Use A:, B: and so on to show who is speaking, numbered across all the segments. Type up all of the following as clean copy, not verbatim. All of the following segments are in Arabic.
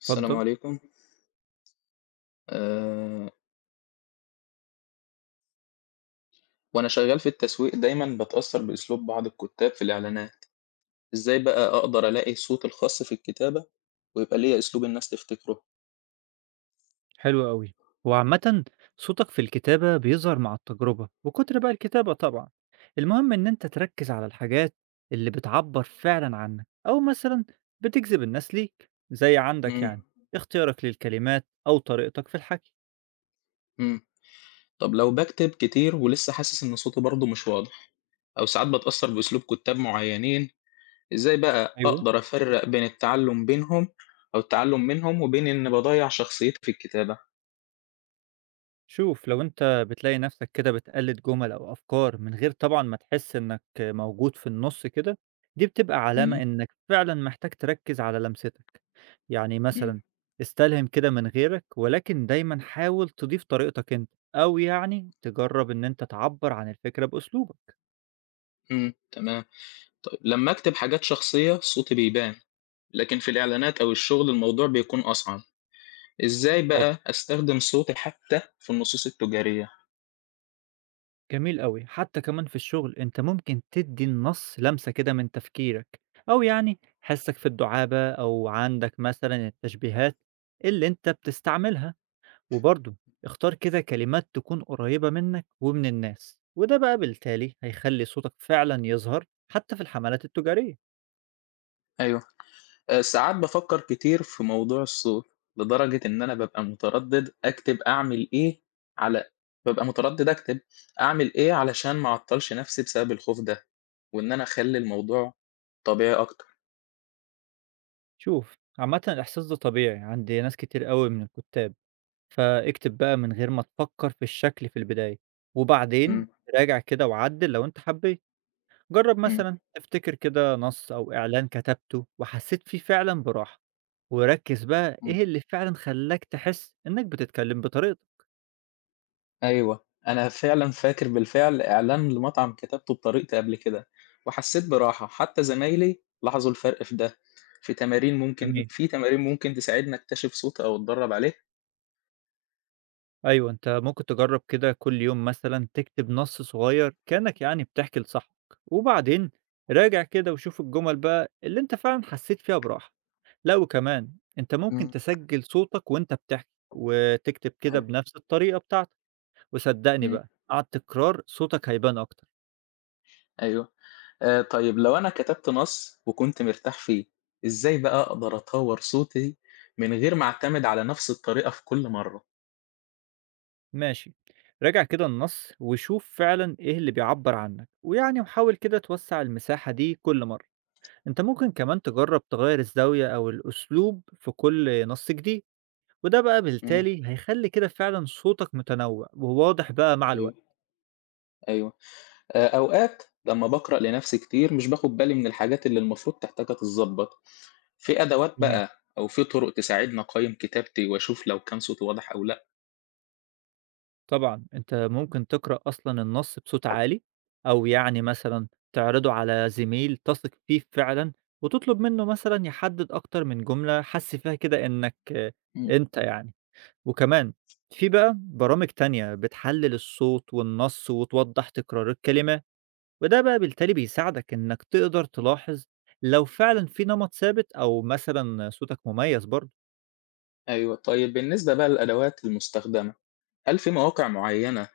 A: السلام
B: اتفضل.
A: عليكم. أه وأنا شغال في التسويق دايما بتأثر بأسلوب بعض الكتاب في الإعلانات. إزاي بقى أقدر ألاقي صوت الخاص في الكتابة ويبقى ليا أسلوب الناس تفتكره؟
B: حلو أوي. هو عامةً صوتك في الكتابة بيظهر مع التجربة وكتر بقى الكتابة طبعًا. المهم إن أنت تركّز على الحاجات اللي بتعبّر فعلًا عنك أو مثلًا بتجذب الناس ليك، زي عندك
A: مم.
B: يعني اختيارك للكلمات أو طريقتك في الحكي.
A: مم. طب لو بكتب كتير ولسه حاسس إن صوتي برضه مش واضح أو ساعات بتأثر بأسلوب كتاب معينين، إزاي بقى
B: أيوه.
A: أقدر أفرق بين التعلم بينهم أو التعلم منهم وبين إن بضيع شخصيتي في الكتابة؟
B: شوف لو انت بتلاقي نفسك كده بتقلد جمل او افكار من غير طبعا ما تحس انك موجود في النص كده، دي بتبقى علامة
A: مم.
B: انك فعلا محتاج تركز على لمستك. يعني
A: مم.
B: مثلا استلهم كده من غيرك ولكن دايما حاول تضيف طريقتك انت او يعني تجرب ان انت تعبر عن الفكرة باسلوبك.
A: مم. تمام. طيب لما أكتب حاجات شخصية صوتي بيبان، لكن في الإعلانات أو الشغل الموضوع بيكون أصعب. إزاي بقى أستخدم صوتي حتى في النصوص التجارية؟
B: جميل أوي، حتى كمان في الشغل أنت ممكن تدّي النص لمسة كده من تفكيرك، أو يعني حسك في الدعابة أو عندك مثلًا التشبيهات اللي أنت بتستعملها، وبرضه اختار كده كلمات تكون قريبة منك ومن الناس، وده بقى بالتالي هيخلّي صوتك فعلًا يظهر حتى في الحملات التجارية.
A: أيوه. ساعات بفكر كتير في موضوع الصوت لدرجة إن أنا على ببقى متردد أكتب أعمل إيه علشان ما أعطلش نفسي بسبب الخوف ده، وإن أنا أخلي الموضوع طبيعي أكتر.
B: شوف، عامةً الإحساس ده طبيعي عند ناس كتير أوي من الكتاب، فاكتب بقى من غير ما تفكر في الشكل في البداية، وبعدين
A: مم.
B: راجع كده وعدل لو أنت حبيت. جرب
A: مم.
B: مثلا تفتكر كده نص أو إعلان كتبته وحسيت فيه فعلا براحة، وركز بقى
A: مم.
B: إيه اللي فعلا خلاك تحس إنك بتتكلم بطريقتك.
A: أيوه، أنا فعلًا فاكر بالفعل إعلان لمطعم كتبته بطريقتي قبل كده، وحسيت براحة، حتى زمايلي لاحظوا الفرق في ده.
B: جميل.
A: في تمارين ممكن تساعدني أكتشف صوتي أو أتدرب عليه؟
B: أيوة أنت ممكن تجرب كده كل يوم مثلا تكتب نص صغير كأنك يعني بتحكي لصاحبك وبعدين راجع كده وشوف الجمل بقى اللي أنت فعلا حسيت فيها براحة. لا وكمان أنت ممكن
A: إمم.
B: تسجل صوتك وأنت بتحكي وتكتب كده
A: أيوه.
B: بنفس الطريقة بتاعتك. وصدقني
A: إمم.
B: بقى على التكرار صوتك هيبان أكتر.
A: أيوه. طيب لو أنا كتبت نص وكنت مرتاح فيه، إزاي بقى أقدر أطوّر صوتي من غير ما أعتمد على نفس الطريقة في كل مرة؟
B: ماشي راجع كده النص وشوف فعلا ايه اللي بيعبر عنك ويعني وحاول كده توسع المساحة دي كل مرة. انت ممكن كمان تجرب تغير الزاوية او الاسلوب في كل نص جديد، وده بقى
A: إمم.
B: بالتالي هيخلي كده فعلا صوتك متنوع وواضح بقى مع الوقت.
A: أيوه. أيوه. أوقات لمّا باقرأ لنفسي كتير مش باخد بالي من الحاجات اللي المفروض تحتاجها تتضبط، في أدوات
B: جميل.
A: بقى أو في طرق تساعدني أقيّم كتابتي وأشوف لو كان صوتي واضح أو لأ؟
B: طبعا انت ممكن تقرأ اصلا النص بصوت عالي، او يعني مثلا تعرضه على زميل تثق فيه فعلا وتطلب منه مثلا يحدد اكتر من جملة حس فيها كده انك آه،
A: إمم.
B: انت يعني. وكمان في بقى برامج تانية بتحلل الصوت والنص وتوضح تكرار الكلمات، وده بقى بالتالي بيساعدك إنك تقدر تلاحظ لو فعلا في نمط ثابت أو مثلا صوتك مميز برضه.
A: أيوه، طيب بالنسبة بقى للأدوات المستخدمة، هل في مواقع معيّنة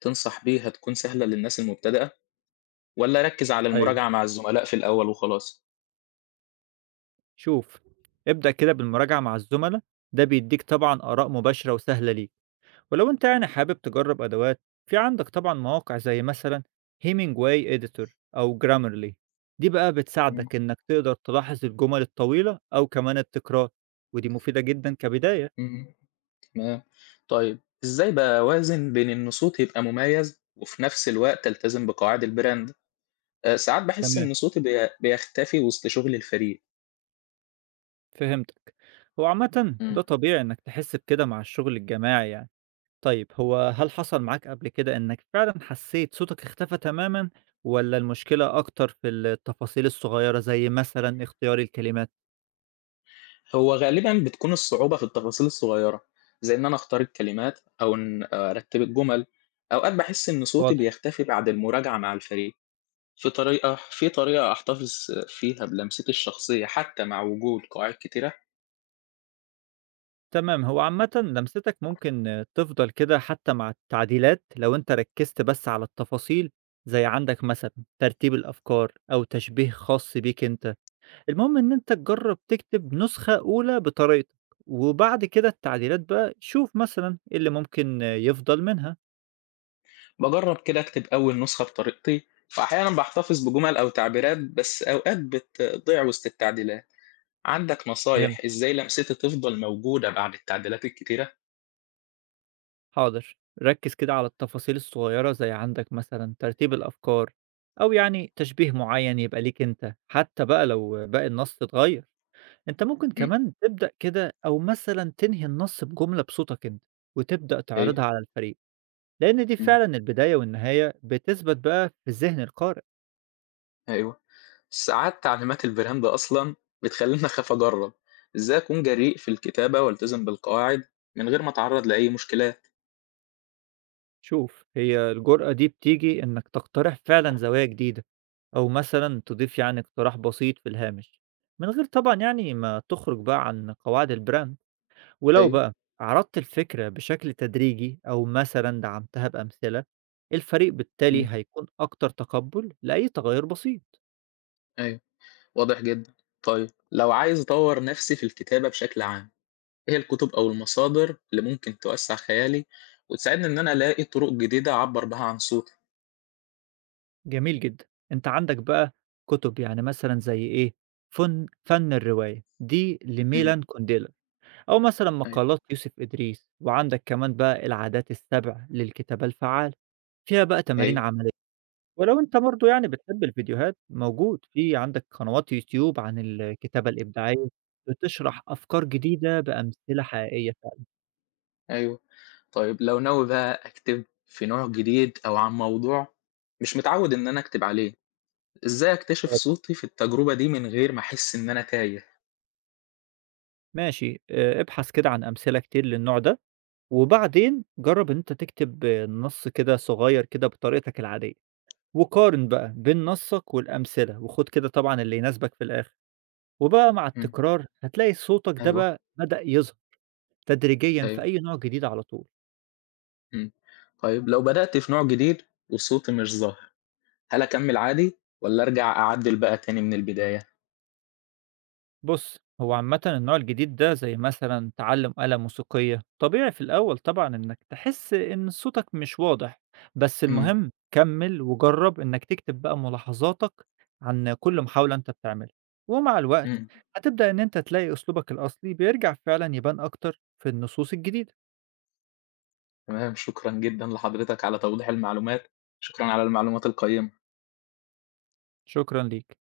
A: تنصح بيها تكون سهلة للناس المبتدئة، والّا أركّز على
B: ايوه.
A: المراجعة مع الزملاء في الأول وخلاص؟
B: شوف، ابدأ كده بالمراجعة مع الزملاء، ده بيديك طبعا آراء مباشرة وسهلة ليك. ولو أنت يعني حابب تجرب أدوات، في عندك طبعًا مواقع زي مثلًا Hemingway Editor أو Grammarly، دي بقى
A: إمم.
B: بتساعدك إنك تقدر تلاحظ الجمل الطويلة أو كمان التكرار، ودي مفيدة جدًا كبداية.
A: إمم. تمام. طيب إزاي باوازن بين إن صوتي يبقى مميز، وفي نفس الوقت ألتزم بقواعد الbrand؟ ساعات باحس
B: تمام،
A: إن صوتي بيختفي وسط شغل الفريق.
B: فهمتك. هو عامةً
A: إمم.
B: ده طبيعي إنك تحس بكده مع الشغل الجماعي يعني. طيب هو هل حصل معاك قبل كده إنك فعلًا حسيت صوتك اختفى تمامًا، والّا المشكلة أكتر في التفاصيل الصغيرة زي مثلًا اختيار الكلمات؟
A: هو غالبًا بتكون الصعوبة في التفاصيل الصغيرة، زي إن أنا أختار الكلمات أو إن أرتّب الجُمل. أوقات باحس إن صوتي
B: واضح.
A: بيختفي بعد المراجعة مع الفريق. في طريقة أحتفظ فيها بلمستي الشخصية حتى مع وجود قواعد كتيرة؟
B: تمام، هو عامةً لمستك ممكن تفضل كده حتى مع التعديلات لو أنت ركّزت بس على التفاصيل، زي عندك مثلًا ترتيب الأفكار أو تشبيه خاص بيك أنت، المهم إن أنت تجرّب تكتب نسخة أولى بطريقتك، وبعد كده التعديلات بقى شوف مثلًا إيه اللي ممكن يفضل منها.
A: باجرّب كده أكتب أول نسخة بطريقتي، وأحيانًا باحتفظ بجُمل أو تعبيرات بس أوقات بتضيع وسط التعديلات. عندك
B: فهمت.
A: نصايح إزاي لمستي تفضل موجودة بعد التعديلات الكتيرة؟
B: حاضر، ركّز كده على التفاصيل الصغيّرة زي عندك مثلًا ترتيب الأفكار، أو يعني تشبيه معيّن يبقى ليك أنت، حتى بقى لو باقي النص اتغيّر. أنت ممكن كمان تبدأ كده أو مثلًا تنهي النص بجملة بصوتك أنت، وتبدأ
A: أيوه.
B: تعرضها على الفريق، لأن دي
A: إمم.
B: فعلًا البداية والنهاية بتثبت بقى في ذهن القارئ.
A: أيوه. ساعات تعليمات الbrand أصلًا بتخلّيني أخاف أجرّب، إزاي أكون جريء في الكتابة والتزم بالقواعد من غير ما أتعرّض لأي مشكلات؟
B: شوف هي الجرأة دي بتيجي إنك تقترح فعلًا زوايا جديدة، أو مثلًا تضيف يعني اقتراح بسيط في الهامش، من غير طبعًا يعني ما تخرج بقى عن قواعد البراند. ولو
A: أيوه.
B: بقى عرضت الفكرة بشكل تدريجي أو مثلًا دعمتها بأمثلة، الفريق بالتالي
A: إمم.
B: هيكون أكتر تقبل لأي تغير بسيط.
A: أيوه. واضح جدًا. طيب لو عايز أطوّر نفسي في الكتابة بشكل عام، إيه الكتب أو المصادر اللي ممكن توسّع خيالي وتساعدني إن أنا ألاقي طرق جديدة أعبّر بها عن صوتي؟
B: جميل جدًا. أنت عندك بقى كُتب، يعني مثلًا زي إيه، فن الرواية دي
A: إمم.
B: لميلان كونديلا، أو مثلًا
A: أيوه.
B: مقالات يوسف إدريس، وعندك كمان بقى العادات ال7 للكتابة الفعالة، فيها بقى تمارين
A: أيوه.
B: عملية. ولو أنت برضه يعني بتحب الفيديوهات، موجود في عندك قنوات يوتيوب عن الكتابة الإبداعية، بتشرح أفكار جديدة بأمثلة حقيقية
A: أيوه. طيب لو ناوي بقى أكتب في نوع جديد أو عن موضوع مش متعوّد إن أنا أكتب عليه، إزاي أكتشف
B: فعلًا.
A: صوتي في التجربة دي من غير ما أحس إن أنا تايه؟
B: ماشي، ابحث كده عن أمثلة كتير للنوع ده. وبعدين جرّب إن أنت تكتب نَص كده صغيّر كده بطريقتك العادية، وقارن بقى بين نَصّك والأمثلة، وخُد كده طبعًا اللي يناسبك في الآخر، وبقى مع
A: إمم.
B: التكرار هتلاقي صوتك ده
A: أيوه.
B: بقى بدأ يظهر تدريجيًا في
A: أيوه.
B: أي نوع جديد على طول.
A: إمم. طيب لو بدأت في نوع جديد وصوتي مش ظاهر، هل أكمل عادي والّا أرجع أعدّل بقى تاني من البداية؟
B: بُص، هو عامةً النوع الجديد ده زي مثلًا تعلُّم آلة موسيقية، طبيعي في الأول طبعًا إنك تحس إن صوتك مش واضح، بس
A: إمم.
B: المهم كمّل وجرّب إنك تكتب بقى ملاحظاتك عن كل محاولة أنت بتعملها، ومع الوقت
A: إمم.
B: هتبدأ إن أنت تلاقي أسلوبك الأصلي بيرجع فعلًا يبان أكتر في النصوص الجديدة.
A: تمام. شكرًا جدًا لحضرتك على توضيح المعلومات، شكرًا على المعلومات القيّمة.
B: شكرًا ليك.